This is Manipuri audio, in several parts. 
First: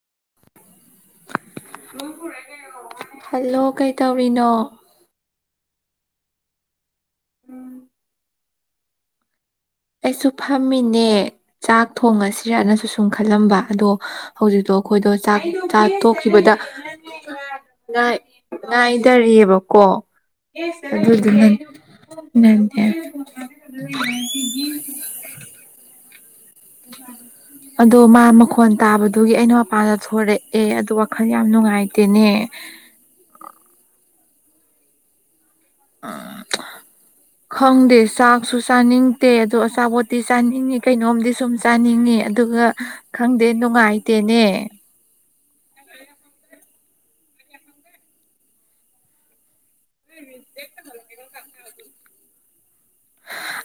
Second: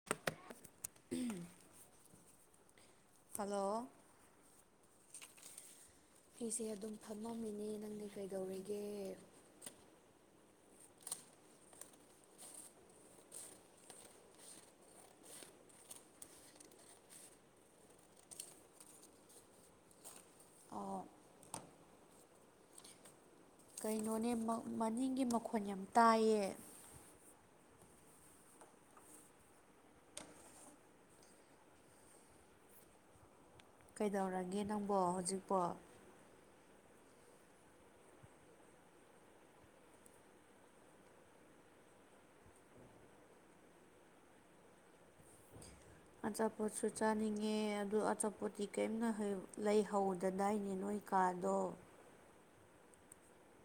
[unintelligible] ꯍꯜꯂꯣ ꯀꯩꯇꯧꯔꯤꯅꯣ ꯑꯩꯁꯦ ꯑꯗꯨꯝ ꯐꯝꯃꯝꯃꯤꯅꯦ ꯅꯪꯗꯤ ꯀꯩꯗꯧꯔꯤꯒꯦ ꯑꯩꯁꯨ ꯐꯝꯃꯤꯅꯦ ꯆꯥꯛ ꯊꯣꯡꯉꯁꯤꯔꯅꯁꯨ ꯁꯨꯝ ꯈꯜꯂꯝꯕ ꯑꯗꯣ ꯍꯧꯖꯤꯛꯇꯣ ꯑꯩꯈꯣꯏꯗꯣ ꯆꯥꯛ ꯆꯥ ꯇꯣꯛꯈꯤꯕꯗ [unintelligible] ꯅꯥꯏ ꯅꯥꯏꯗꯔꯤꯕꯀꯣ ꯑꯣ ꯑꯗꯨꯗꯨꯅ [unintelligible] ꯀꯩꯅꯣꯅꯦ ꯃ ꯃꯅꯤꯡꯒꯤ ꯃꯈꯣꯟ ꯌꯥꯝ ꯇꯥꯏꯌꯦ ꯑꯗꯣ ꯃꯥ ꯃꯈꯣꯟ ꯇꯥꯕꯗꯨꯒꯤ ꯑꯩꯅ ꯃꯄꯥꯟꯗ ꯊꯣꯔꯛꯑꯦ ꯑꯗꯣ ꯋꯥꯈꯜ ꯌꯥꯝ ꯅꯨꯡꯉꯥꯏꯇꯦꯅꯦ ꯀꯩꯗꯧꯔꯒꯦ ꯅꯪꯕꯣ ꯍꯧꯖꯤꯛꯄꯣ [unintelligible] [inaudible] ꯈꯪꯗꯦ ꯆꯥꯛꯁꯨ ꯆꯥꯅꯤꯡꯗꯦ ꯑꯗꯣ ꯑꯆꯥꯄꯣꯠꯇꯤ ꯆꯥꯅꯤꯡꯉꯤ ꯀꯩꯅꯣꯝꯗꯤ ꯁꯨꯝ ꯆꯥꯅꯤꯡꯏꯤ ꯑꯗꯨꯒ ꯈꯪꯗꯦ ꯅꯨꯡꯉꯥꯏꯇꯦꯅꯦ ꯑꯆꯥꯄꯣꯠꯁꯨ ꯆꯥꯅꯤꯡꯉꯦ ꯑꯗꯨ ꯑꯆꯥꯄꯣꯠꯇꯤ ꯀꯋꯤꯝꯅ ꯍꯌꯥꯎ ꯂꯩꯍꯧꯗꯗꯥꯏꯅꯦ ꯅꯣꯏ ꯀꯥꯗꯣ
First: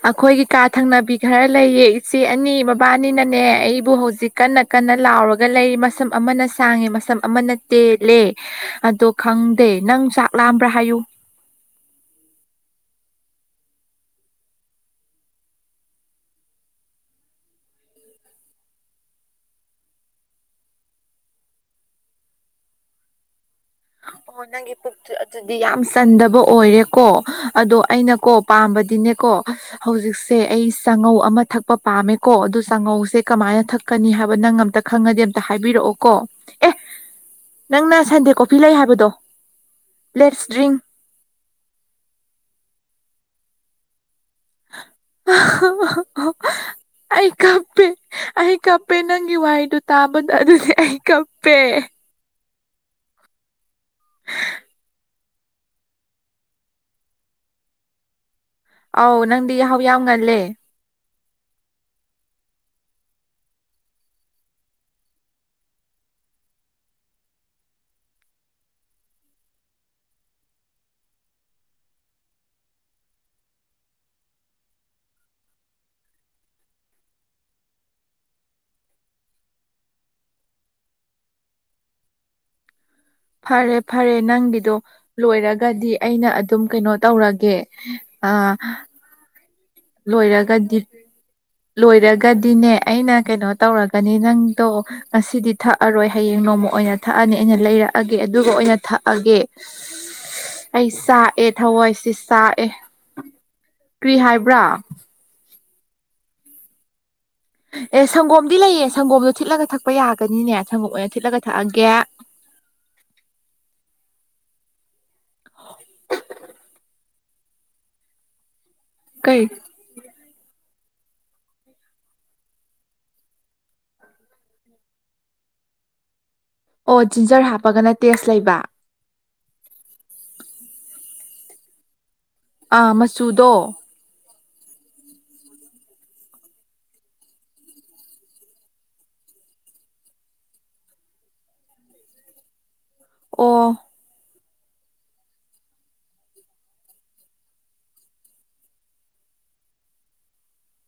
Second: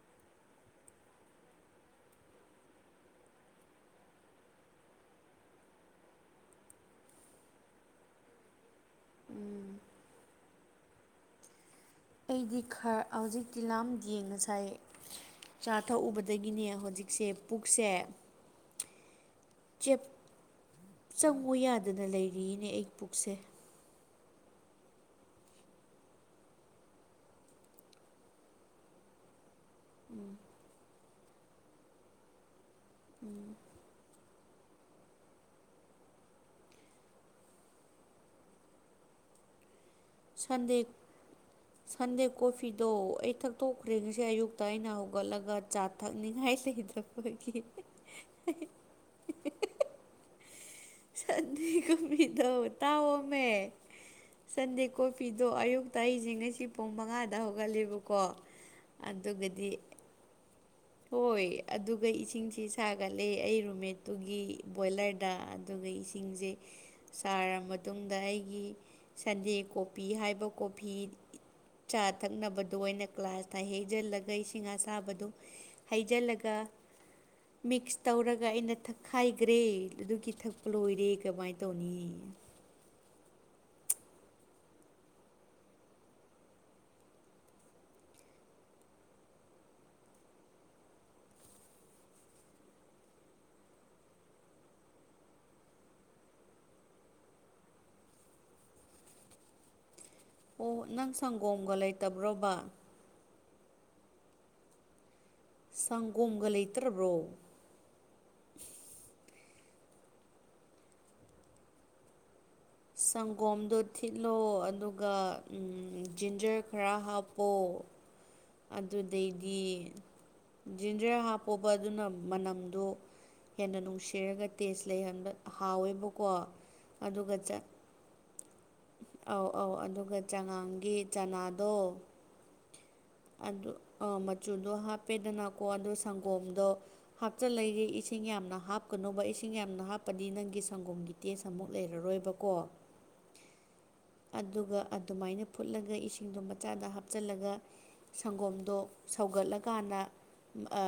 ꯑꯩꯈꯣꯏꯒꯤ ꯀꯥ ꯊꯪꯅꯕꯤ ꯈꯔ ꯂꯩꯌꯦ ꯏꯆꯦ ꯑꯅꯤ ꯃꯕꯥꯅꯤꯅꯅꯦ ꯑꯩꯕꯨ ꯍꯧꯖꯤꯛ ꯀꯟꯅ ꯀꯟꯅ ꯂꯥꯎꯔꯒ ꯂꯩꯔꯤ ꯃꯁꯝ ꯑꯃꯅ ꯁꯥꯡꯉꯦ ꯃꯁꯝ ꯑꯃꯅ ꯇꯦꯜꯂꯦ ꯑꯗꯣ ꯈꯪꯗꯦ ꯎꯝ ꯅꯪ ꯆꯥꯛ ꯂꯥꯑꯝꯕ꯭ꯔꯥ ꯍꯥꯏꯌꯨ ꯑꯩꯗꯤ ꯈꯔ ꯍꯧꯖꯤꯛꯇꯤ ꯂꯝ ꯌꯦꯡꯉ ꯁꯥꯏꯑ ꯆꯥ ꯊꯛꯎꯕꯗꯒꯤꯅꯦ ꯍꯧꯖꯤꯛꯁꯦ ꯄꯨꯛꯁꯦ ꯆꯦꯞ ꯆꯪꯉꯣ ꯌꯥꯗꯅ ꯂꯩꯔꯤꯅꯦ ꯑꯩ ꯄꯨꯛꯁꯦ ꯑꯦ ꯅꯪꯒꯤ ꯑꯗꯨꯗꯤ ꯌꯥꯝ ꯆꯟꯗꯕ ꯑꯣꯏꯔꯦꯀꯣ ꯑꯗꯣ ꯑꯩꯅꯀꯣ ꯄꯥꯝꯕꯗꯤꯅꯦꯀꯣ ꯍꯧꯖꯤꯛꯁꯦ ꯑꯩ ꯆꯉꯧ ꯑꯃ ꯊꯛꯄ ꯄꯥꯝꯃꯦꯀꯣ ꯑꯗꯨ ꯆꯉꯧꯁꯦ ꯀꯃꯥꯏꯅ ꯊꯛ ꯀꯅꯤ ꯍꯥꯏꯕ ꯅꯪ ꯑꯝꯇ ꯈꯪꯉꯗꯤ ꯑꯝꯇ ꯍꯥꯏꯕꯤꯔꯛꯑꯣ ꯀꯣ ꯑꯦ ꯅꯪꯅ ꯁꯟꯗꯦꯀꯣ ꯄꯤ ꯂꯩ ꯍꯥꯏꯕꯗꯣ ꯗ꯭ꯔꯤꯡ ꯁꯟꯗꯦ ꯁꯟꯗꯦ ꯀꯣꯐꯤꯗꯣ ꯑꯩ ꯊꯛꯇꯣꯛꯈ꯭ꯔꯦ ꯉꯁꯤ ꯑꯌꯨꯛ ꯇꯩꯅ ꯍꯧꯒꯠꯂꯒ ꯆꯥ ꯊꯛꯅꯤ ꯍꯥꯏꯁꯦ ꯀꯩꯗꯩꯔꯒꯦ ꯄꯦ ꯅꯪꯒꯤ ꯋꯥꯍꯩꯗꯣ ꯇꯥꯕꯗ ꯑꯗꯨꯗꯤ ꯑꯩ ꯀꯞꯄꯦ ꯑꯩ ꯇꯨꯝꯒꯤ ꯇꯧꯕꯅꯦ ꯇꯥꯋꫭꯃꯦ ꯁꯟꯗꯦ ꯀꫭ ꯀꯣꯐꯤꯗꯣ ꯑꯌꯨꯛꯇ ꯑꯩꯁꯦ ꯉꯁꯤ ꯄꯨꯡ ꯃꯉꯥꯗ ꯍꯧꯒꯠꯂꯦꯕꯀꯣ ꯑꯧ ꯅꯪꯗꯤ ꯑꯗꯨꯒꯗꯤ ꯌꯥꯍꯧ ꯌꯥꯝ ꯉꯜꯂꯦ ꯍꯣꯏ ꯑꯗꯨꯒ ꯏꯁꯤꯡꯁꯤ ꯁꯥꯒꯠꯂꯦ ꯑꯩ ꯔꯨꯝꯃꯦꯠꯇꯨꯒꯤ ꯕꯣꯏꯂꯔꯗ ꯑꯗꯨꯒ ꯏꯁꯤꯡꯁꯦ ꯁꯥꯔꯕ ꯃꯇꯨꯡꯗ ꯑꯩꯒꯤ ꯁꯟꯗꯦ ꯀꯣꯄꯤ ꯍꯥꯏꯕ ꯀꯣꯐꯤ ꯆꯥ ꯊꯛꯅꯕꯗꯣ ꯑꯩꯅ ꯀ꯭ꯂꯥꯁꯇ ꯍꯩꯖꯤꯜꯂꯒ ꯏꯁꯤꯡ ꯑꯁꯥꯕꯗꯣ ꯍꯩꯖꯤꯜꯂꯒ ꯃꯤꯛꯁ ꯇꯧꯔꯒ ꯑꯩꯅ ꯊꯛꯈꯥꯏꯈ꯭ꯔꯦ ꯑꯗꯨꯒꯤ ꯊꯛꯄ ꯂꯣꯏꯔꯦ ꯀꯃꯥꯏꯅ ꯇꯧꯅꯤ ꯐꯔꯦ ꯐꯔꯦ ꯅꯪꯒꯤꯗꯣ ꯂꯣꯏꯔꯒꯗꯤ ꯑꯩꯅ ꯑꯗꯨꯝ ꯀꯩꯅꯣ ꯇꯧꯔꯒꯦ ꯑ ꯂꯣꯏꯔꯒꯗꯤ ꯂꯣꯏꯔꯒꯗꯤꯅꯦ ꯑꯩꯅ ꯀꯩꯅꯣ ꯇꯧꯔꯛꯀꯅꯤ ꯅꯪꯗꯣ ꯉꯁꯤꯗꯤ ꯊꯛꯑꯔꯣꯏ ꯍꯌꯦꯡ ꯅꯣꯡꯃ ꯑꯣꯏꯅ ꯊꯛꯑꯅꯤ ꯑꯩꯅ ꯂꯩꯔꯛꯑꯒꯦ ꯑꯗꯨꯒ ꯑꯣꯏꯅ ꯊꯛꯑꯒꯦ ꯑꯣ ꯑꯩ ꯅꯪ ꯆꯥꯛꯑꯦ ꯁꯪꯒꯣꯝꯒ ꯊꯋꯥꯏꯁꯤ ꯂꯩꯇꯕ꯭ꯔꯣꯕ ꯆꯥꯛꯑꯦ ꯀꯔꯤ ꯍꯥꯏꯕ꯭ꯔ ꯁꯪꯒꯣꯝꯒ ꯂꯩꯇ꯭ꯔꯕ꯭ꯔꯣ ꯑꯦ ꯁꯪꯒꯣꯝꯗꯤ ꯂꯩꯌꯦ ꯁꯪꯒꯣꯝꯗꯣ ꯊꯤꯠꯂꯒ ꯊꯛꯄ ꯌꯥꯒꯅꯤꯅꯦ ꯁꯪꯒꯣꯝ ꯑꯣꯏꯅ ꯊꯤꯠꯂꯒ ꯊꯛꯑꯒꯦ ꯁꯪꯒꯣꯝꯗꯣ ꯊꯤꯠꯂꯣ ꯑꯗꯨꯒ ꯖꯤꯟꯖꯔ ꯈꯔ ꯍꯥꯞꯄꯣ ꯀꯩ ꯑꯗꯨꯗꯩꯗꯤ ꯖꯤꯟꯖꯔ ꯍꯥꯞꯄꯣꯕ ꯑꯗꯨꯅ ꯃꯅꯝꯗꯣ ꯍꯦꯟꯅ ꯅꯨꯡꯁꯤꯔꯒ ꯇꯦꯖ ꯂꯩꯍꯟꯕ ꯍꯥꯎꯋꯦꯕꯀꯣ ꯑꯣ ꯑꯗꯨꯒ ꯖꯤꯟꯖꯔ ꯍꯥꯞꯄꯒꯅ ꯇꯦꯁ ꯂꯩꯕ ꯑꯧ ꯑꯧ ꯑꯗꯨꯒ ꯆꯉꯥꯡꯒꯤ ꯆꯅꯥꯗꯣ ꯑ ꯃꯌꯨ ꯑꯗꯨ ꯑ ꯃꯆꯨꯗꯣ ꯍꯥꯞꯄꯦꯗꯅꯀꯣ ꯑꯗꯨ ꯁꯪꯒꯣꯝꯗꯣ ꯍꯥꯞꯆꯂꯔꯤꯦ ꯏꯁꯤꯡ ꯌꯥꯝꯅ ꯍꯥꯞꯀꯅꯣꯕ ꯏꯁꯤꯡ ꯌꯥꯝꯅ ꯍꯥꯞꯄꯗꯤ ꯅꯪꯒꯤ ꯁꯪꯒꯣꯝꯒꯤ ꯇꯦꯁ ꯑꯃꯨꯛ ꯂꯩꯔꯔꯣꯏꯕꯀꯣ ꯑꯣ ꯑꯗꯨꯒ ꯑꯗꯨꯃꯥꯏꯅ ꯐꯨꯠꯂꯒ ꯏꯁꯤꯡꯗꯣ ꯃꯆꯥꯗ ꯍꯥꯞꯆꯜꯂꯒ ꯁꯪꯒꯣꯝꯗꯣ ꯁꯧꯒꯠꯂꯀꯥꯟꯗ ꯑ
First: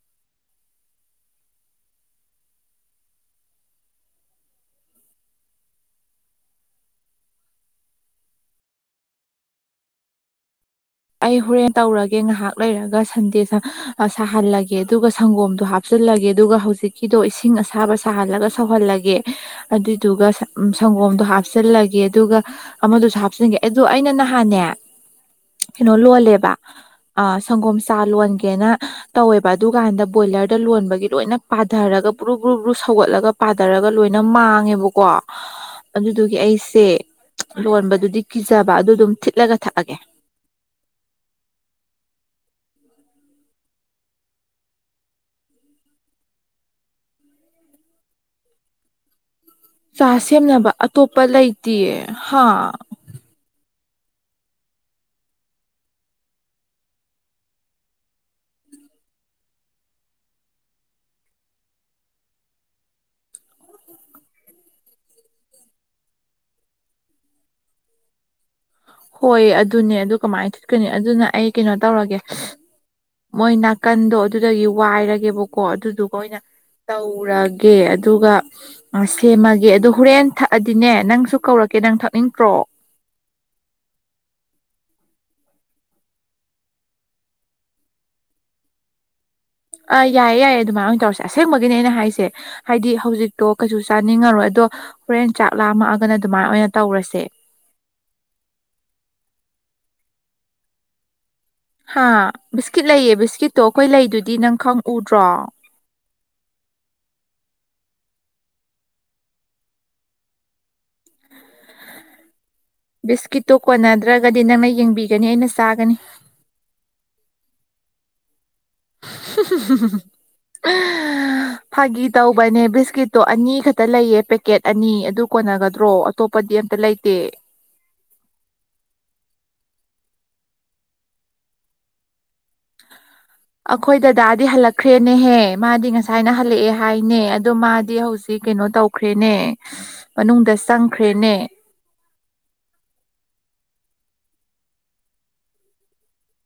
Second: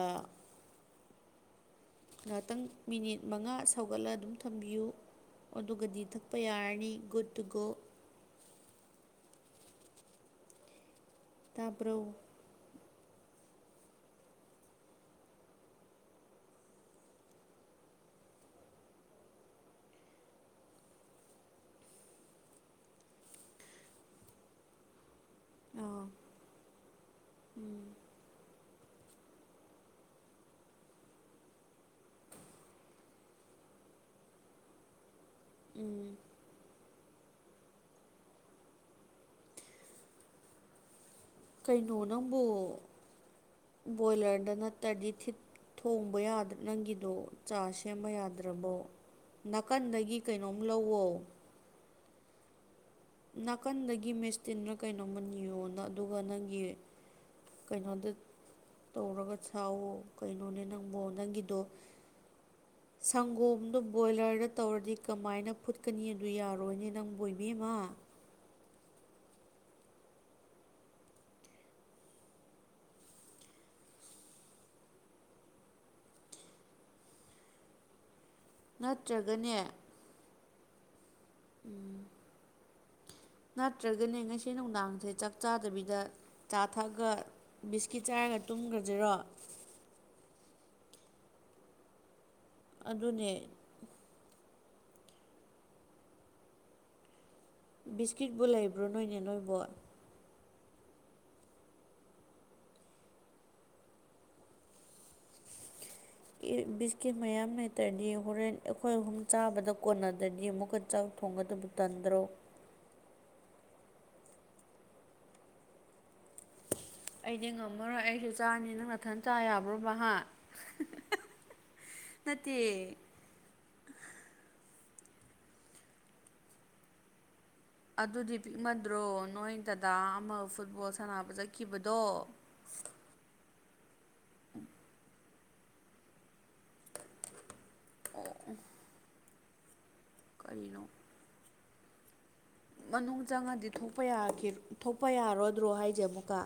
ꯉꯥꯇꯪ ꯃꯤꯅꯤꯠ ꯃꯉꯥ ꯁꯧꯒꯠꯂ ꯑꯗꯨꯝ ꯊꯝꯕꯤꯌꯨ ꯑꯗꯨꯒꯗꯤ ꯊꯛꯄ ꯌꯥꯔꯅꯤ ꯒꯨꯠꯇꯨꯒꯣ ꯑꯩ ꯍꯣꯔꯦꯟ ꯇꯥꯕ꯭ꯔꯣ ꯇꯧꯔꯒꯦ ꯉꯍꯥꯛ ꯂꯩꯔꯒ ꯁꯟꯗꯦ ꯁꯥ ꯁꯥꯍꯜꯂꯒꯦ ꯑꯗꯨꯒ ꯁꯪꯒꯣꯝꯗꯣ ꯍꯥꯞꯆꯜꯂꯒꯦ ꯑꯗꯨꯒ ꯍꯧꯖꯤꯛ ꯐꯤꯗꯣ ꯏꯁꯤꯡ ꯑꯁꯥꯕ ꯁꯥꯍꯜꯂꯒ ꯁꯧꯍꯜꯂꯒꯦ ꯑꯗꯨꯗꯨꯒ ꯁ ꯎꯝ ꯁꯪꯒꯣꯝꯗꯣ ꯍꯥꯞꯆꯤꯜꯂꯒꯦ ꯑꯗꯨꯒ ꯑꯃꯗꯨꯁꯨ ꯍꯥꯞꯆꯤꯟꯒꯦ ꯑꯗꯨ ꯑꯩꯅ ꯅꯍꯥꯟꯅꯦ ꯀꯩꯅꯣ ꯑꯥ ꯂꯣꯜꯂꯦꯕ ꯑ ꯁꯪꯒꯣꯝ ꯎꯝ ꯆꯥ ꯂꯣꯟꯒꯦꯅ ꯇꯧꯋꯦꯕ ꯑꯗꯨꯀꯥꯟꯗ ꯕꯣꯏꯂꯔꯗ ꯂꯣꯟꯕꯒꯤ ꯂꯣꯏꯅ ꯄꯥꯗꯔꯒ ꯕ꯭ꯔꯨ ꯕ꯭ꯔꯨ ꯕ꯭ꯔꯨ ꯁꯧꯒꯠꯂꯒ ꯄꯥꯗꯔꯒ ꯂꯣꯏꯅ ꯃꯥꯡꯉꯦꯕꯀꯣ ꯎꯝ ꯑꯗꯨꯗꯨꯒꯤ ꯑꯩꯁꯦ ꯂꯣꯟꯕꯗꯨꯗꯤ ꯀꯤꯖꯕ ꯑꯗꯨꯗꯨꯝ ꯊꯤꯠꯂꯒ ꯊꯛꯑꯒꯦ ꯀꯩꯅꯣ ꯅꯪꯕꯨ ꯕꯣꯏꯂꯔꯗ ꯅꯠꯇ꯭ꯔꯗꯤ ꯊꯤꯠ ꯊꯣꯡꯕ ꯌꯥꯗ ꯅꯪꯒꯤꯗꯣ ꯆꯥ ꯁꯦꯝꯕ ꯌꯥꯗ꯭ꯔꯕꯣ ꯅꯥꯀꯟꯗꯒꯤ ꯀꯩꯅꯣꯝ ꯂꯧꯋꯣ ꯇꯤꯌꯦ ꯍꯥꯥ ꯅꯥꯀꯟꯗꯒꯤ ꯃꯦꯁꯇꯤꯟꯗ ꯀꯩꯅꯣꯝꯃ ꯅꯤꯌꯣꯅ ꯑꯗꯨꯒ ꯅꯪꯒꯤ ꯀꯩꯅꯣꯗ ꯇꯧꯔꯒ ꯆꯥꯎꯋꯣ ꯀꯩꯅꯣꯅꯦ ꯅꯪꯕꯣ ꯅꯪꯒꯤꯗꯣ [inaudible] ꯁꯪꯒꯣꯝꯗꯣ ꯕꯣꯏꯂꯔꯗ ꯇꯧꯔꯗꯤ ꯀꯃꯥꯏꯅ ꯐꯨꯠꯀꯅꯤ ꯑꯗꯨ ꯌꯥꯔꯣꯏꯅꯦ ꯅꯪꯕꯨ ꯏꯕꯦꯝꯃ ꯍꯣꯏ ꯑꯗꯨꯅꯦ ꯑꯗꯨ ꯀꯃꯥꯏꯅ ꯊꯤꯠꯀꯅꯤ ꯑꯗꯨꯅ ꯑꯩ ꯀꯩꯅꯣ ꯇꯧꯔꯒꯦ ꯃꯣꯏ ꯅꯥꯀꯟꯗꯣ ꯑꯗꯨꯗꯒꯤ ꯋꯥꯏꯔꯒꯦꯕꯀꯣ ꯑꯗꯨꯗꯨꯒ ꯑꯣꯏꯅ ꯇꯧꯔꯒꯦ ꯑꯗꯨꯒ ꯑ ꯅꯠꯇ꯭ꯔꯒꯅꯦ ꯁꯦꯝꯃꯒꯦ ꯑꯗꯨ ꯍꯣꯔꯦꯟ ꯊꯛꯑꯗꯤꯅꯦ ꯅꯪꯁꯨ ꯀꯧꯔꯛꯀꯦ ꯅꯪ ꯊꯛꯅꯤꯡꯇ꯭ꯔꯣ ꯅꯠꯇ꯭ꯔꯒꯅꯦ ꯉꯁꯤ ꯅꯨꯡꯗꯥꯡꯖꯦ ꯆꯥꯛ ꯆꯥꯗꯕꯤꯗ ꯆꯥ ꯊꯛꯑꯒ ꯕꯤꯁꯀꯤꯠ ꯆꯥꯔꯒ ꯇꯨꯝꯒ꯭ꯔꯖꯤꯔꯣ ꯑꯥ ꯌꯥꯏꯌꯦ ꯌꯥꯏꯌꯦ ꯑꯗꯨꯃꯥꯏ ꯑꯣꯏꯅ ꯇꯧꯔꯁꯦ ꯑꯁꯦꯡꯕꯒꯤꯅꯦ ꯑꯩꯅ ꯍꯥꯏꯁꯦ ꯍꯥꯏꯗꯤ ꯑꯗꯨꯅꯦ ꯍꯧꯖꯤꯛꯇꯣ ꯀꯩꯁꯨ ꯆꯥꯅꯤꯡꯉꯔꯣꯏ ꯑꯗꯣ ꯍꯣꯔꯦꯟ ꯆꯥꯛ ꯂꯥꯝꯃꯛꯑꯒꯅ ꯑꯗꯨꯃꯥꯏ ꯑꯣꯏꯅ ꯇꯧꯔꯁꯦ ꯕꯤꯁꯀꯤꯠꯄꯨ ꯂꯩꯕ꯭ꯔꯣ ꯅꯣꯏꯅꯦ ꯅꯣꯏꯕꯣ ꯍꯥ ꯕꯤꯁꯀꯤꯠ ꯂꯩꯌꯦ ꯕꯤꯁꯀꯤꯠꯇꯣ ꯑꯩꯈꯣꯏ ꯂꯩꯗꯨꯗꯤ ꯅꯪ ꯈꯪ ꯎꯗ꯭ꯔꯣ [inaudible] ꯕꯤꯁꯀꯤꯠ ꯃꯌꯥꯝ ꯂꯩꯇ꯭ꯔꯗꯤ ꯍꯣꯔꯦꯟ ꯑꯩꯈꯣꯏ ꯑꯍꯨꯝ ꯆꯥꯕꯗ ꯀꯣꯟꯅꯗ꯭ꯔꯗꯤ ꯑꯃꯨꯛꯀ ꯆꯥꯛ ꯊꯣꯡꯒꯗꯕ ꯇꯟꯗ꯭ꯔꯣ ꯕꯤꯁꯀꯤꯠꯇꯣ ꯀꯣꯟꯅꯗ꯭ꯔꯒꯗꯤ ꯅꯪꯅ ꯌꯦꯡꯕꯤꯒꯅꯤ ꯑꯩꯅ ꯆꯥꯒꯅꯤ ꯑꯩꯗꯤ ꯉꯝꯃꯔꯣꯏ ꯑꯩꯁꯨ ꯆꯥꯅꯤꯅ ꯅꯊꯟ ꯆꯥ ꯌꯥꯕ꯭ꯔꯣꯕ ꯍꯥ ꯅꯠꯇꯦ ꯇꯣ ꯑꯅꯤ ꯈꯠꯇ ꯂꯩꯌꯦ ꯄꯦꯛꯀꯦꯠ ꯑꯅꯤ ꯑꯗꯨ ꯀꯣꯟꯅꯒꯗ꯭ꯔꯣ ꯑꯇꯣꯞꯄꯗꯤ ꯑꯝꯇ ꯂꯩꯇꯦ ꯑꯗꯨꯗꯤ ꯄꯤꯛꯃꯟꯗ꯭ꯔꯣ ꯅꯣꯏ ꯗꯗꯥ ꯑꯃ ꯐꯨꯠꯕꯣꯜ ꯁꯥꯟꯅꯕ ꯆꯠꯈꯤꯕꯗꯣ ꯑꯩꯈꯣꯏ ꯗꯗꯥꯗꯤ ꯍꯜꯂꯛꯈ꯭ꯔꯦꯅꯦꯍꯦ ꯃꯥꯗꯤ ꯉꯁꯥꯏꯅ ꯍꯜꯂꯛꯑꯦ ꯍꯥꯏꯅꯦ ꯑꯗꯣ ꯃꯥ ꯗꯤ ꯍꯧꯖꯤꯛ ꯀꯩꯅꯣ ꯇꯧꯈ꯭ꯔꯦꯅꯦ ꯃꯅꯨꯡꯗ ꯀꯔꯤꯅꯣ ꯆꯪꯈ꯭ꯔꯦꯅꯦ ꯃꯅꯨꯡ ꯆꯪꯉꯗꯤ ꯊꯣꯛꯄ ꯌꯥꯈꯤ ꯊꯣꯛꯄ ꯌꯥꯔꯣꯏꯗ꯭ꯔꯣ ꯍꯥꯏꯖꯦ ꯑꯃꯨꯛꯀ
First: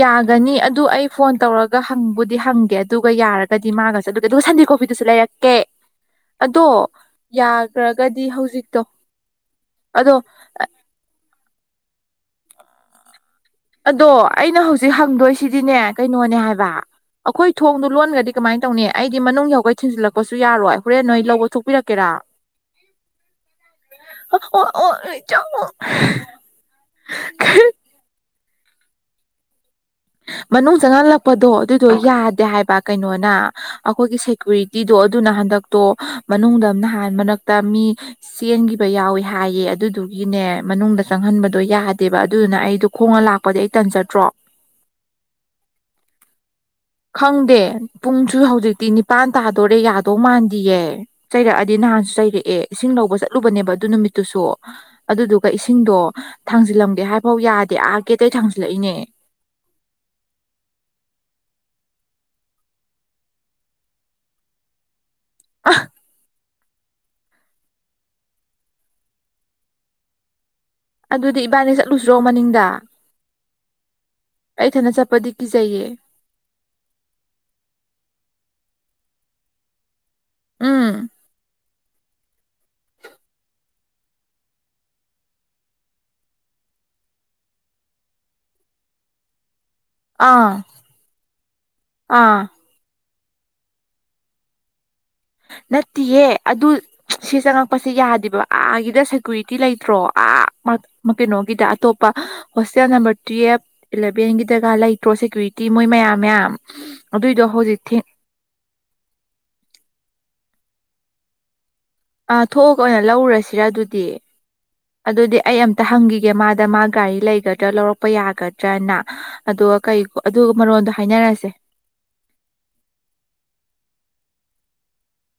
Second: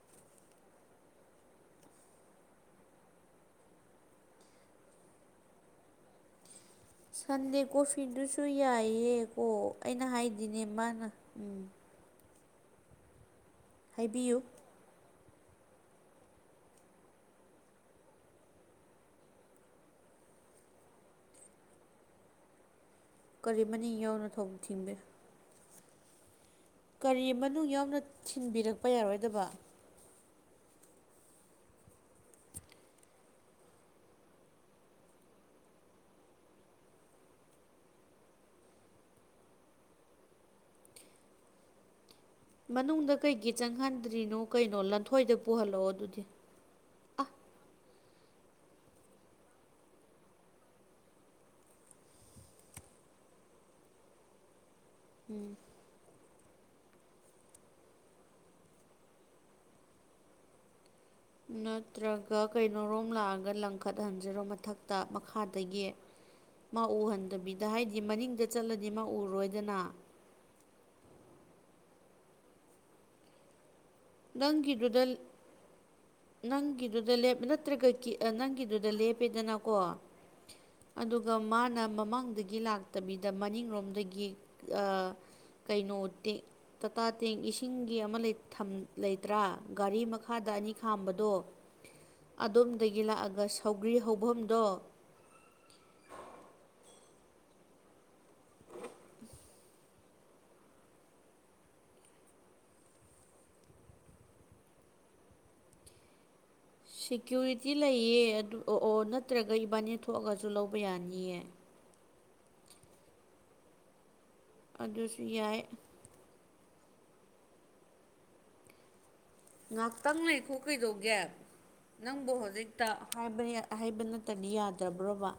ꯌꯥꯒꯅꯤ ꯑꯗꯨ ꯑꯩ ꯐꯣꯟ ꯇꯧꯔꯒ ꯍꯪꯕꯨꯗꯤ ꯍꯪꯒꯦ ꯑꯗꯨꯒ ꯌꯥꯔꯒꯗꯤ ꯃꯥꯒꯁꯨ ꯑꯗꯨꯒ ꯑꯗꯨꯒ ꯁꯟꯗꯦ ꯀꯣꯐꯤꯗꯨꯁꯨ ꯂꯩꯔꯛ [inaudible] ꯑꯗꯣ ꯁꯟꯗꯦ ꯌꯥꯈ꯭ꯔꯒꯗꯤ ꯀꯣꯐꯤꯗꯨꯁꯨ ꯍꯧꯖꯤꯛꯇꯣ ꯌꯥꯏꯌꯦꯀꯣ ꯑꯩꯅ ꯑꯗꯣ ꯍꯥꯏꯗꯤꯅꯦ ꯃꯥꯅ ꯎꯝ ꯑꯗꯣ ꯍꯥꯏꯕꯤꯌꯨ ꯑꯩꯅ ꯍꯧꯖꯤꯛ ꯍꯪꯗꯣꯏꯁꯤꯗꯤꯅꯦ ꯀꯩꯅꯣꯅꯦ ꯍꯥꯏꯕ ꯑꯩꯈꯣꯏ ꯊꯣꯡꯗꯨ ꯂꯣꯟꯒ꯭ꯔꯗꯤ ꯀꯃꯥꯏꯟ ꯇꯧꯅꯤ ꯑꯩꯗꯤ ꯃꯅꯨꯡ ꯌꯧꯒꯩ ꯊꯤꯟꯖꯤꯜꯂꯛꯄꯁꯨ ꯌꯥꯔꯣꯏ ꯍꯣꯔꯦꯟ ꯅꯣꯏ ꯂꯧꯕ ꯊꯣꯛꯄꯤꯔꯛꯀꯦꯔꯥ ꯀꯔꯤ ꯃꯅꯤꯡ ꯌꯧꯅ ꯊꯤꯟꯕꯤ [unintelligible] ꯀꯔꯤ ꯃꯅꯨꯡ ꯌꯥꯎꯅ ꯊꯤꯟꯕꯤꯔꯛꯄ ꯌꯥꯔꯣꯏꯗꯕ ꯃꯅꯨꯡ ꯆꯪꯍꯜꯂꯛꯄꯗꯣ ꯑꯗꯨꯗꯣ ꯌꯥꯗꯦ ꯍꯥꯏꯕ ꯀꯩꯅꯣꯅ ꯑꯩꯈꯣꯏꯒꯤ ꯁꯦꯀ꯭ꯌꯨꯔꯤꯇꯤꯗꯣ ꯑꯗꯨꯅ ꯍꯟꯗꯛ ꯇꯣ ꯃꯅꯨꯡꯗ ꯅꯍꯥꯟ ꯃꯔꯛꯇ ꯃꯤ ꯆꯦꯟꯈꯤꯕ ꯌꯥꯎꯋꯤ ꯍꯥꯏꯌꯦ ꯑꯗꯨꯗꯨꯒꯤꯅꯦ ꯃꯅꯨꯡꯗ ꯆꯪꯍꯟꯕꯗꯣ ꯌꯥ ꯕ ꯑꯗꯨꯅ ꯑꯩꯗꯣ ꯃꯅꯨꯡꯗ ꯈꯣꯡꯉ ꯀꯩꯒꯤ ꯂꯥꯛꯄꯗꯤ ꯑꯩ ꯇꯟꯖꯗ꯭ꯔꯣ ꯆꯪꯍꯟꯗ꯭ꯔꯤꯅꯣ ꯀꯩꯅꯣ ꯂꯟꯊꯣꯏꯗ ꯄꯨꯍꯜꯂꯛꯑꯣ ꯑꯗꯨꯗꯤ ꯑ ꯈꯪꯗꯦ ꯄꯨꯡꯖꯨ ꯍꯧꯖꯤꯛꯇꯤ ꯅꯤꯄꯥꯟ ꯇꯥꯗꯣꯔꯦ ꯌꯥꯗꯧ ꯃꯥꯟꯗꯤꯌꯦ꯫ ꯆꯩꯔꯛꯑꯗꯤ ꯅꯍꯥꯟꯁꯨ ꯆꯩꯔꯛꯑꯦ ꯏꯁꯤꯡ ꯂꯧꯕ ꯆꯠꯂꯨꯕꯅꯦꯕ ꯑꯗꯨ ꯅꯨꯃꯤꯠꯇꯨꯁꯨ ꯑꯗꯨꯗꯨꯒ ꯏꯁꯤꯡꯗꯣ ꯊꯥꯡꯖꯤꯜꯂꯝꯒꯦ ꯍꯥꯏꯐꯥꯎ ꯌꯥꯗꯦ ꯑꯥ ꯒꯦꯠꯇꯒꯤ ꯊꯥꯡꯖꯤꯜꯂꯛꯏꯅꯦ ꯅꯠꯇ꯭ꯔꯒ ꯀꯩꯅꯣꯔꯣꯝ ꯂꯥꯛꯑꯒ ꯂꯪꯈꯠꯍꯟꯁꯤꯔꯣ ꯃꯊꯛꯇ ꯑ ꯃꯈꯥꯗꯒꯤ ꯃꯥ ꯎꯍꯟꯗꯕꯤꯗ ꯍꯥꯏꯗꯤ ꯃꯅꯤꯡꯗ ꯆꯠꯂꯗꯤ ꯃꯥ ꯎꯔꯣꯏꯗꯅ ꯑꯗꯨꯗꯤ ꯏꯕꯥꯅꯦ ꯆꯠꯂꯨꯁꯤꯔꯣ ꯃꯅꯤꯡꯗ ꯑꯩ ꯏꯊꯟꯗ ꯅꯪꯒꯤꯗꯨꯗ ꯆꯠꯄꯗꯤ ꯀꯤꯖꯩꯌꯦ ꯅꯪꯒꯤꯗꯨꯗ ꯂꯦꯞ ꯅꯠꯇ꯭ꯔꯒ ꯅꯪꯒꯤꯗꯨꯗ ꯂꯦꯞꯄꯦꯗꯅꯀꯣ ꯎꯝ ꯑꯗꯨꯒ ꯃꯥꯅ ꯃꯃꯥꯡꯗꯒꯤ ꯂꯥꯛ ꯂꯥꯛꯂꯒꯥꯕꯤꯗ ꯃꯅꯤꯡꯂꯣꯝꯗꯒꯤ ꯑꯥ ꯀꯩꯅꯣ ꯇꯦꯡ ꯇꯇꯥ ꯇꯦꯡ ꯏꯁꯤꯡꯒꯤ ꯑꯃ ꯂꯩ ꯊꯝ ꯂꯩꯇ꯭ꯔꯥ ꯒꯥꯔꯤ ꯃꯈꯥꯗ ꯑꯥ ꯑꯅꯤ ꯈꯥꯝꯕꯗꯣ ꯑꯥ ꯑꯗꯣꯝꯗꯒꯤ ꯂꯥꯛꯑꯒ ꯊꯧꯒ꯭ꯔꯤ ꯍꯧꯕꯐꯝꯗꯣ ꯅꯠꯇꯦꯍꯦ ꯑꯗꯨ ꯁꯤ ꯆꯪꯉꯛꯄꯁꯤ ꯌꯥꯗꯦ ꯑꯥꯒꯤꯗ ꯁꯦꯀꯨꯔꯤꯇꯤ ꯂꯩꯇ꯭ꯔꯣ ꯑꯥ ꯀꯩꯅꯣꯒꯤꯗ ꯑꯇꯣꯞꯄ ꯍꯣꯁꯇꯦꯜ ꯅꯝꯕꯔ ꯇ꯭ꯔꯤꯌꯦꯐ ꯑꯦꯂꯚꯦꯟꯒꯤ ꯗꯔꯀꯥꯔ ꯂꯩꯇ꯭ꯔꯣ ꯁꯦꯀ꯭ꯌꯨꯔꯤꯇꯤ ꯃꯣꯏ ꯃꯌꯥꯝ ꯃꯌꯥꯝ ꯑꯗꯨꯏꯗꯣ ꯁꯦꯀ꯭ꯌꯨꯔꯤꯇꯤ ꯍꯧꯖꯤꯛ ꯂꯩꯌꯦ ꯑꯗꯨ ꯑꯣ-ꯑꯣ ꯅꯠꯇ꯭ꯔꯒ ꯏꯕꯥꯅꯤ ꯊꯣꯛꯑꯒꯁꯨ ꯂꯧꯕ ꯌꯥꯅꯤꯌꯦ ꯑꯥ ꯊꯣꯛꯑꯒ ꯑꯣꯏꯅ ꯂꯧꯔꯔꯁꯤꯔ ꯑꯗꯨꯗꯤ ꯑꯗꯨꯁꯨ ꯑꯗꯨꯗꯤ ꯑꯩ ꯌꯥꯏ ꯑꯝꯇ ꯍꯪꯈꯤꯒꯦ ꯃꯥꯗ ꯃꯥ ꯒꯥꯔꯤ ꯂꯩꯒꯗ꯭ꯔꯥ ꯂꯧꯔꯛꯄ ꯌꯥꯒꯗ꯭ꯔꯅ ꯑꯗꯨꯒ ꯀꯩ ꯉꯥꯛꯇꯪ ꯑꯗꯨꯒ ꯂꯩꯈꯣ ꯃꯔꯣꯟꯗꯣ ꯀꯩꯗꯧꯒꯦ ꯍꯥꯏꯅꯔꯁꯦ ꯅꯪꯕꯨ ꯍꯧꯖꯤꯛꯇꯕ ꯍꯥꯏꯩꯕ ꯅꯠꯇꯗꯤ ꯌꯥꯗ꯭ꯔꯕ꯭ꯔꯣꯕ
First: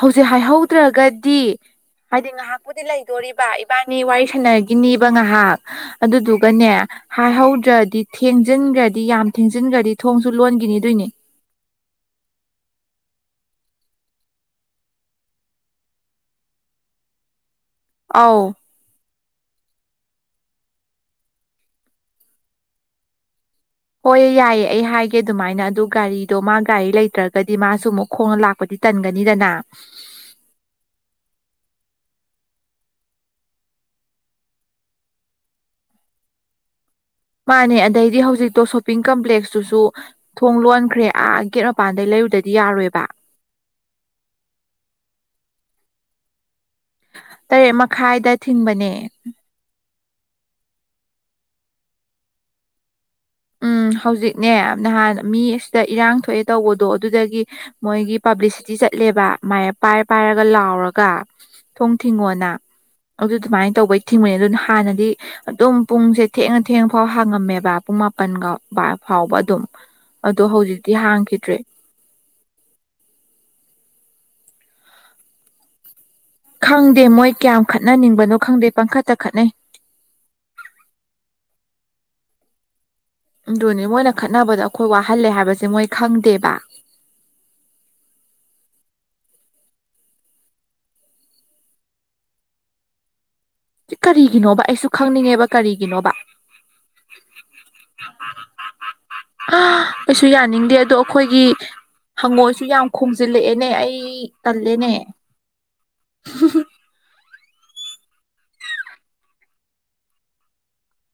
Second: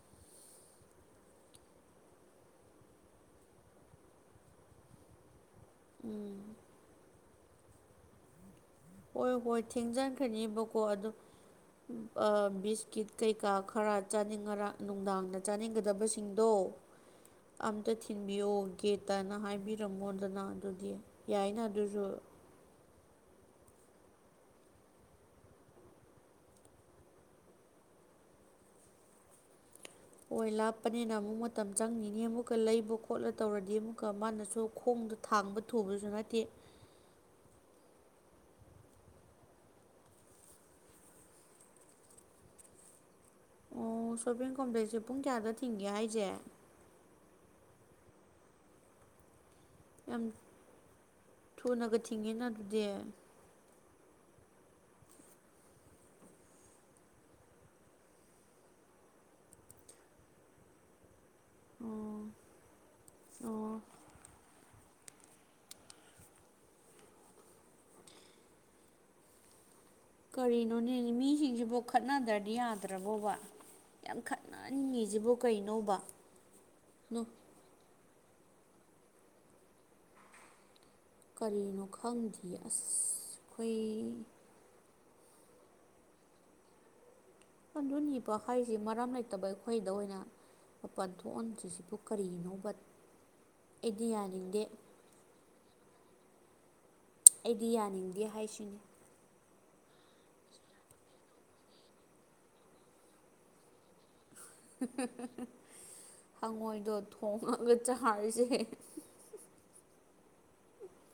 ꯍꯧꯖꯤꯛ ꯍꯥꯏꯍꯧꯗ꯭ꯔꯒꯗꯤ ꯍꯥꯏꯗꯤ ꯉꯥꯏꯍꯥꯛꯄꯨꯗꯤ ꯂꯩꯗꯣꯔꯤꯕ ꯏꯕꯥꯅꯤ ꯋꯥꯔꯤ ꯁꯥꯟꯅꯈꯤꯅꯦꯕ ꯉꯥꯏꯍꯥꯛ ꯑꯗꯨꯗꯨꯒꯅꯦ ꯍꯥꯏꯍꯧꯗ꯭ꯔꯗꯤ ꯊꯦꯡꯖꯤꯟꯈ꯭ꯔꯗꯤ ꯌꯥꯝ ꯍꯣꯏ ꯍꯣꯏ ꯊꯦꯡꯖꯤꯟꯈ꯭ꯔꯗꯤ ꯊꯣꯡꯁꯨ ꯊꯦꯡꯖꯟꯈ꯭ꯔꯅꯦꯕꯀꯣ ꯂꯣꯟꯈꯤꯅꯤꯗꯣꯏꯅꯦ ꯑꯗꯨ ꯕꯤꯁꯀꯤꯠ ꯀꯩꯀꯥ ꯈꯔ ꯆꯥꯅꯤꯡꯉ ꯅꯨꯡꯗꯥꯡꯗ ꯆꯥꯅꯤꯡꯒꯗꯕꯁꯤꯡꯗꯣ [unintelligible] ꯑꯝꯇ ꯑꯧ ꯊꯤꯟꯕꯤꯌꯣ ꯒꯦꯠꯇꯅ ꯍꯥꯏꯕꯤꯔꯝꯃꯣꯗꯅ ꯑꯗꯨꯗꯤ ꯌꯥꯏꯅ ꯑꯗꯨꯁꯨ ꯍꯣꯏꯑ ꯌꯥꯏꯌꯦ ꯑꯩ ꯍꯥꯏꯒꯦ ꯑꯗꯨꯃꯥꯏꯅ ꯑꯗꯨ ꯒꯥꯔꯤꯗꯣ ꯃꯥ ꯒꯥꯔꯤ ꯂꯩꯇ꯭ꯔꯒꯗꯤ ꯃꯥꯁꯨ ꯑꯃꯨꯛ ꯈꯣꯡꯅ ꯂꯥꯛ ꯄꯗꯤ ꯇꯟꯒꯅꯤꯗꯅ ꯍ ꯂꯥꯞꯄꯅꯤꯅ ꯑꯃꯨꯛ ꯃꯇꯝ ꯆꯪꯉꯤꯅꯤ ꯑꯃꯨꯛꯀ ꯂꯩꯕ ꯈꯣꯠꯂ ꯇꯧꯔꯗꯤ ꯑꯃꯨꯛꯀ ꯃꯥꯅꯁꯨ ꯈꯣꯡꯗ ꯊꯥꯡꯕ ꯊꯨꯕꯁꯨ ꯅꯠꯇꯦ ꯃꯥꯅꯦ ꯑꯗꯩꯗꯤ ꯍꯧꯖꯤꯛꯇꯣ ꯁꯣꯞꯄꯤꯡ ꯀꯝꯄ꯭ꯂꯦꯛꯁꯇꯨꯁꯨ ꯊꯣꯡ ꯂꯣꯟꯈ꯭ꯔꯦ ꯑꯥ ꯒꯦꯠ ꯃꯄꯥꯟꯗꯩ ꯂꯩꯔꯨꯗꯗꯤ ꯌꯥꯔꯣꯏꯕ꯫ ꯑꯣ ꯁꯣꯄꯤꯡ ꯀꯣꯝꯗꯩꯁꯦ ꯄꯨꯡ ꯀꯌꯥꯗ ꯊꯤꯡꯒꯦ ꯍꯥꯏꯁꯦ ꯇꯔꯦꯠ ꯃꯈꯥꯏꯗ ꯊꯤꯡꯕꯅꯦ ꯌꯥꯝ ꯊꯨꯅꯒ ꯊꯤꯡꯉꯤꯅ ꯑꯗꯨꯗꯤ ꯎꯝ ꯍꯧꯖꯤꯛꯅꯦ ꯅꯍꯥꯟ ꯃꯤ ꯑꯁꯤꯗ ꯏꯔꯥꯡ ꯊꯣꯛꯑꯦ ꯇꯧꯕꯗꯣ ꯑꯗꯨꯗꯒꯤ ꯃꯣꯏꯒꯤ ꯄꯥꯕ꯭ꯂꯤꯁꯤꯇꯤ ꯆꯠꯂꯦꯕ ꯃꯥꯌꯦꯞ ꯄꯥꯏꯔ ꯄꯥꯏꯔꯒ ꯂꯥꯎꯔꯒ ꯊꯣꯡ ꯑꯣ ꯊꯤꯡꯉꯣꯅ ꯑꯗꯨ ꯑꯗꯨꯃꯥꯏꯅ ꯑꯣ ꯇꯧꯕꯩ ꯊꯤꯡꯕꯅꯤ ꯑꯗꯨꯅ ꯍꯥꯟꯅꯗꯤ ꯑꯗꯨꯝ ꯄꯨꯡꯁꯦ ꯊꯦꯡꯅ ꯊꯦꯡꯉ ꯐꯥꯎ ꯍꯥꯡꯉꯝꯃꯦꯕ ꯄꯨꯡ ꯃꯥꯄꯜꯒ ꯐꯥꯎꯕ ꯑꯗꯨꯝ ꯑꯗꯣ ꯍꯧꯖꯤꯛꯇꯤ ꯀꯔꯤꯅꯣꯅꯦ ꯍꯥꯡꯈꯤꯗ꯭ꯔꯦ ꯃꯤꯁꯤꯡꯁꯤꯕꫭ ꯈꯠꯅꯗ꯭ꯔꯗꯤ ꯌꯥꯗ꯭ꯔꯕꯣꯕ ꯌꯥꯝ ꯈꯠꯅꯅꯤꯡꯉꯤꯁꯤꯕꯣ ꯀꯩꯅꯣꯕ ꯈꯪꯗꯦ ꯃꯣꯏ ꯀꯌꯥꯝ ꯈꯠꯅꯅꯤꯡꯕꯅꯣ ꯈꯪꯗꯦ ꯄꯪꯈꯠꯇ ꯈꯠꯅꯩ ꯀꯔꯤꯅꯣ ꯈꯪꯗꯦ ꯑꯁ ꯑꯗꯨꯅꯤ ꯃꯣꯏꯅ ꯈꯠꯅꯕꯗꯣ ꯑꯩꯈꯣꯏ ꯋꯥꯍꯜꯂꯦ ꯍꯥꯏꯕꯁꯦ ꯃꯣꯏ ꯈꯪꯗꯦꯕ ꯄꯟꯗꯨ ꯅꯤꯕ ꯍꯥꯏꯁꯦ ꯃꯔꯝ ꯂꯩꯇꯕ ꯑꯩꯈꯣꯏꯗ ꯑꯣꯏꯅ ꯃꯄꯥꯟ ꯊꯣꯛꯍꯟꯗ꯭ꯔꯤꯁꯤꯕꯨ ꯀꯔꯤꯅꯣꯕ ꯑꯩꯗꯤ ꯌꯥꯅꯤꯡꯗꯦ꯫ ꯀꯔꯤꯒꯤꯅꯣꯕ ꯑꯩꯁꯨ ꯈꯪꯅꯤꯡꯉꯦꯕ ꯀꯔꯤꯒꯤꯅꯣꯕ꯫ ꯑꯩꯗꯤ ꯌꯥꯅꯤꯡꯗꯦ ꯍꯥꯏꯁꯤꯅꯤ꯫ ꯑ ꯑꯩꯁꯨ ꯌꯥꯅꯤꯡꯗꯦ ꯑꯗꯣ ꯑꯩꯈꯣꯏꯒꯤ ꯍꯪꯉꯣꯏꯁꯨ ꯌꯥꯝ ꯈꯣꯡꯝꯖꯤꯜꯂꯛꯑꯦꯅꯦ ꯑꯩ ꯏꯛ ꯇꯂꯦꯅꯦ꯫ ꯍꯪꯉꯣꯏꯗꯣ ꯊꯣꯡꯉꯒ ꯆꯍꯔꯤꯁꯦ꯫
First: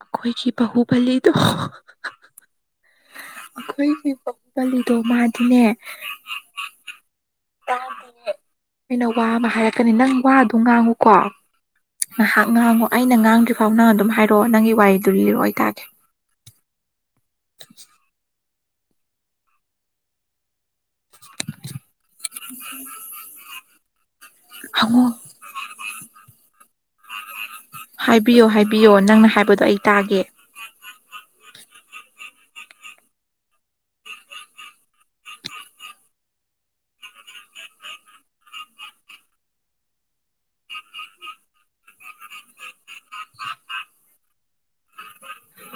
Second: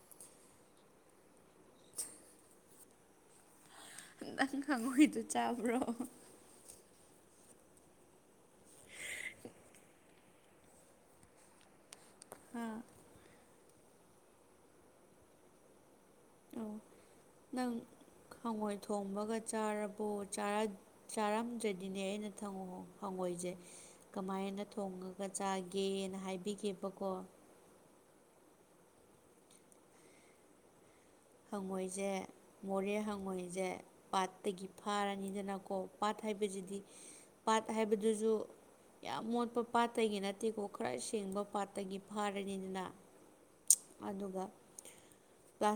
ꯑꯩꯈꯣꯏꯒꯤ ꯕꯍꯨꯕꯜꯂꯤꯗꯣ ꯑꯩꯈꯣꯏ ꯅꯪ ꯏꯕꯕꯜꯂꯤꯗꯣ ꯍꯪꯉꯣꯏꯗꯣ ꯃꯥꯗꯤꯅꯦ꯫ ꯆꯥꯕ꯭ꯔꯣ ꯋꯥ ꯑꯃ ꯍꯥꯏꯔꯛꯀꯅꯤ ꯅꯪ ꯋꯥꯗꯣ ꯉꯥꯡꯉꯨꯀꯣ ꯉꯥꯏꯍꯥꯛ ꯍꯥ ꯉꯥꯡꯉꯣ ꯑꯩꯅ ꯉꯥꯡꯗ꯭ꯔꯤ ꯐꯥꯎ ꯅꯪ ꯑꯗꯨꯝ ꯍꯥꯏꯔꯛꯑꯣ ꯅꯪꯒꯤ ꯋꯥꯔꯤꯗꯨ ꯂꯤꯔꯑꯣꯇꯥꯔꯒꯦ ꯑꯣ ꯅꯪ ꯍꯪꯉꯣꯏ ꯊꯣꯡꯕꯒ ꯆꯥꯔꯕꯣ ꯆꯥ ꯆꯥꯔꯝꯗ꯭ꯔꯗꯤꯅꯦ ꯑꯩꯅ ꯍꯪꯉꯣꯏꯁꯦ ꯀꯃꯥꯏꯅ ꯍꯪꯉꯣꯏ ꯊꯣꯡꯉꯒ ꯆꯥꯒꯦꯅ ꯍꯥꯏꯕꯤꯒꯦꯕꯀꯣ ꯍꯥꯏꯕꯤꯌꯣ ꯍꯥꯏꯕꯤꯌꯣ ꯅꯪꯅ ꯍꯥꯏꯕꯗꯣ ꯑꯩ ꯇꯥꯒꯦ ꯍꯉꯣꯏꯁꯦ ꯃꯣꯔꯦ ꯍꯪꯉꯣꯏꯁꯦ ꯄꯥꯠꯇꯒꯤ ꯐꯥꯔꯅꯤꯗꯅꯀꯣ ꯄꯥꯠ ꯍꯥꯏꯕꯁꯤꯗꯤ ꯄꯥꯠ ꯍꯥꯏꯕꯗꯨꯁꯨ ꯌꯥꯝ ꯃꯣꯠꯄ ꯄꯥꯠꯇꯒꯤ ꯅꯠꯇꯦꯀꯣ ꯈꯔ ꯁꯦꯡꯕ ꯄꯥꯠꯇꯒꯤ ꯐꯥꯔꯅꯤꯗꯅ ꯑꯗꯨꯒ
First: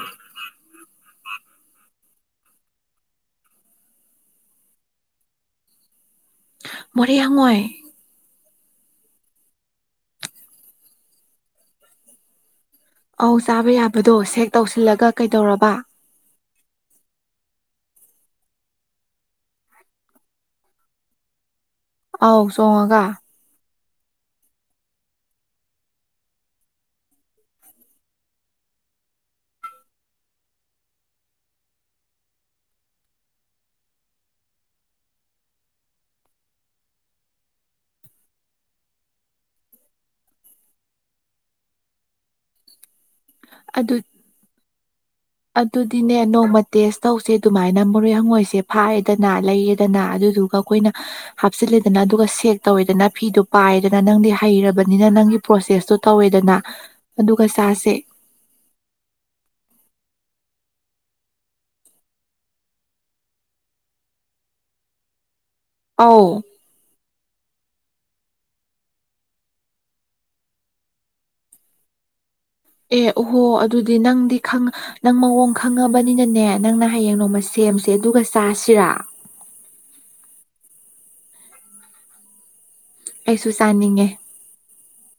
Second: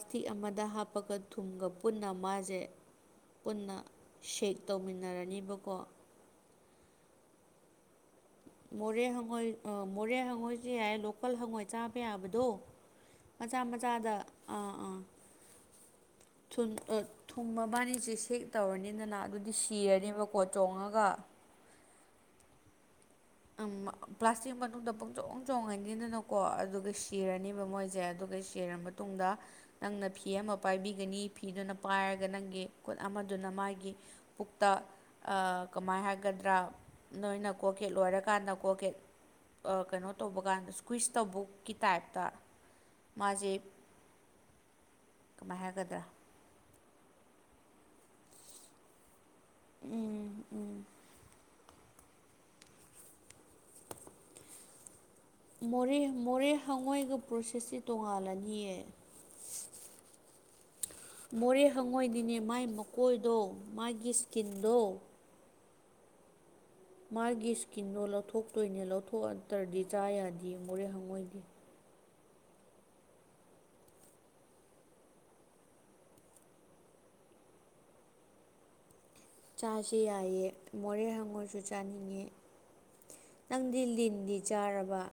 ꯄꯥꯊꯤ ꯑꯃꯗ ꯍꯥꯞꯄꯒ ꯊꯨꯝꯒ ꯄꯨꯟꯅ ꯃꯥꯁꯦ ꯄꯨꯟꯅ ꯁꯦꯛ ꯇꯧꯃꯤꯟꯅꯔꯅꯤꯕꯀꯣ ꯃꯣꯔꯦ ꯍꯉꯣꯏ ꯃꯣꯔꯦ ꯍꯪꯉꯣꯏ ꯃꯣꯔꯦ ꯍꯪꯉꯣꯏꯁꯦ ꯌꯥꯏ ꯂꯣꯀꯜ ꯍꯪꯉꯣꯏ ꯆꯥꯕ ꯌꯥꯕꯗꯣ ꯑꯧ ꯃꯆꯥ ꯆꯥꯕ ꯌꯥꯕꯗꯣ ꯃꯆꯥꯗ ꯁꯦꯛ ꯇꯧꯁꯤꯜꯂꯒ ꯀꯩꯗꯧꯔꯕ ꯊ ꯊꯨꯝ ꯃꯕꯥꯅꯤꯁꯦ ꯁꯦꯛ ꯇꯧꯔꯅꯤꯗꯅ ꯑꯗꯨꯗꯤ ꯁꯤꯔꯅꯦꯕꯀꯣ ꯆꯣꯡꯉꯒ ꯑꯥꯎ ꯆꯣꯡꯉꯒ ꯄ꯭ꯂꯥꯁꯇꯤꯛ ꯃꯅꯨꯡꯗ ꯄꯨꯡꯆꯣꯡ ꯆꯣꯡꯉꯅꯤꯗꯅꯀꯣ ꯑꯗꯨꯒ ꯁꯤꯔꯅꯤꯕ ꯃꯣꯏꯁꯦ ꯑꯗꯨꯒ ꯁꯤꯔꯝꯕ ꯇꯨꯡꯗ ꯅꯪꯅ ꯐꯤ ꯑꯃ ꯄꯥꯏꯕꯤꯒꯅꯤ ꯐꯤꯗꯨꯅ ꯄꯥꯏꯔꯒ ꯅꯪꯒꯤ ꯈꯨꯠ ꯑꯃꯗꯨꯅ ꯃꯥꯒꯤ ꯄꯨꯛꯇ ꯀꯃꯥꯏꯅ ꯍꯥꯏꯒꯗ꯭ꯔꯥ ꯅꯣꯏꯅ ꯀꯣꯠꯀꯦ ꯂꯣꯏꯔꯒ ꯀꯥꯟꯗꯀꯣꯒꯦ ꯀꯩꯅꯣ ꯇꯧꯕ ꯀꯥꯟꯗ ꯁ꯭ꯀ꯭ꯋꯤꯁ ꯇꯧꯕꯛꯀꯤ ꯇꯥꯏꯞꯇ ꯃꯥꯖꯦ ꯑꯗꯨ ꯑꯗꯨꯗꯤꯅꯦ ꯅꯣꯡꯃ ꯇꯦꯁ ꯇꯧꯁꯦ ꯑꯗꯨꯃꯥꯏꯅ ꯃꯣꯔꯦ ꯍꯪꯉꯣꯏꯁꯦ ꯐꯥꯏꯌꯦꯗꯅ ꯂꯩꯌꯦꯗꯅ ꯑꯗꯨꯗꯨꯒ ꯑꯩꯈꯣꯏꯅ ꯍꯥꯞꯆꯤꯜꯂꯦꯗꯅ ꯑꯗꯨꯒ ꯁꯦꯛ ꯇꯧꯋꯦꯗꯅ ꯐꯤꯗꯨ ꯄꯥꯏꯗꯅ ꯅꯪꯗꯤ ꯍꯩꯔꯕꯅꯤꯅ ꯅꯪꯒꯤ ꯄ꯭ꯔꯣꯁꯦꯁꯇꯣ ꯃꯣꯔꯦ ꯃꯣꯔꯦ ꯇꯧꯋꯦꯗꯅ ꯍꯪꯉꯣꯏꯒ ꯑꯗꯨꯒ ꯄ꯭ꯔꯣꯁꯦꯁꯁꯤ ꯆꯥꯁꯦ ꯇꯣꯡꯉꯥꯜꯂꯅꯤꯑ ꯃꯣꯔꯦ ꯍꯪꯉꯣꯏꯅꯤꯅꯦ ꯃꯥꯏ ꯃꯀꯣꯏꯗꯣ ꯃꯥꯒꯤ ꯏꯁꯀꯤꯟꯗꯣ ꯑꯥꯎ ꯃꯥꯒꯤ ꯏꯁꯀꯤꯟꯗꯣ ꯂꯧꯊꯣꯛꯇꯣꯏꯅꯦ ꯂꯧꯊꯣꯛꯑꯇ꯭ꯔꯗꯤ ꯆꯥ ꯌꯥꯗꯦ ꯃꯣꯔꯦ ꯍꯪꯉꯣꯏꯗꯦ ꯑꯦ ꯎꯍꯣ ꯑꯗꯨꯗꯤ ꯅꯪꯗꯤ ꯈꯪ ꯅꯪ ꯃꯑꯣꯡ ꯈꯪꯉꯕꯅꯤꯅꯅꯦ ꯅꯪꯅ ꯍꯌꯦꯡ ꯅꯣꯡꯃ ꯁꯦꯝꯁꯦ ꯑꯗꯨꯒ ꯆꯥꯁꯤꯔꯥ ꯆꯁꯤ ꯌꯥꯏꯌꯦ ꯃꯣꯔꯦ ꯍꯪꯉꯣꯏꯁꯨ ꯆꯥꯅꯤꯡꯉꯦ ꯑꯩꯁꯨ ꯆꯥꯅꯤꯡꯉꯦ ꯅꯪꯗꯤꯗꯤꯟꯗꯤ ꯆꯥꯔꯕ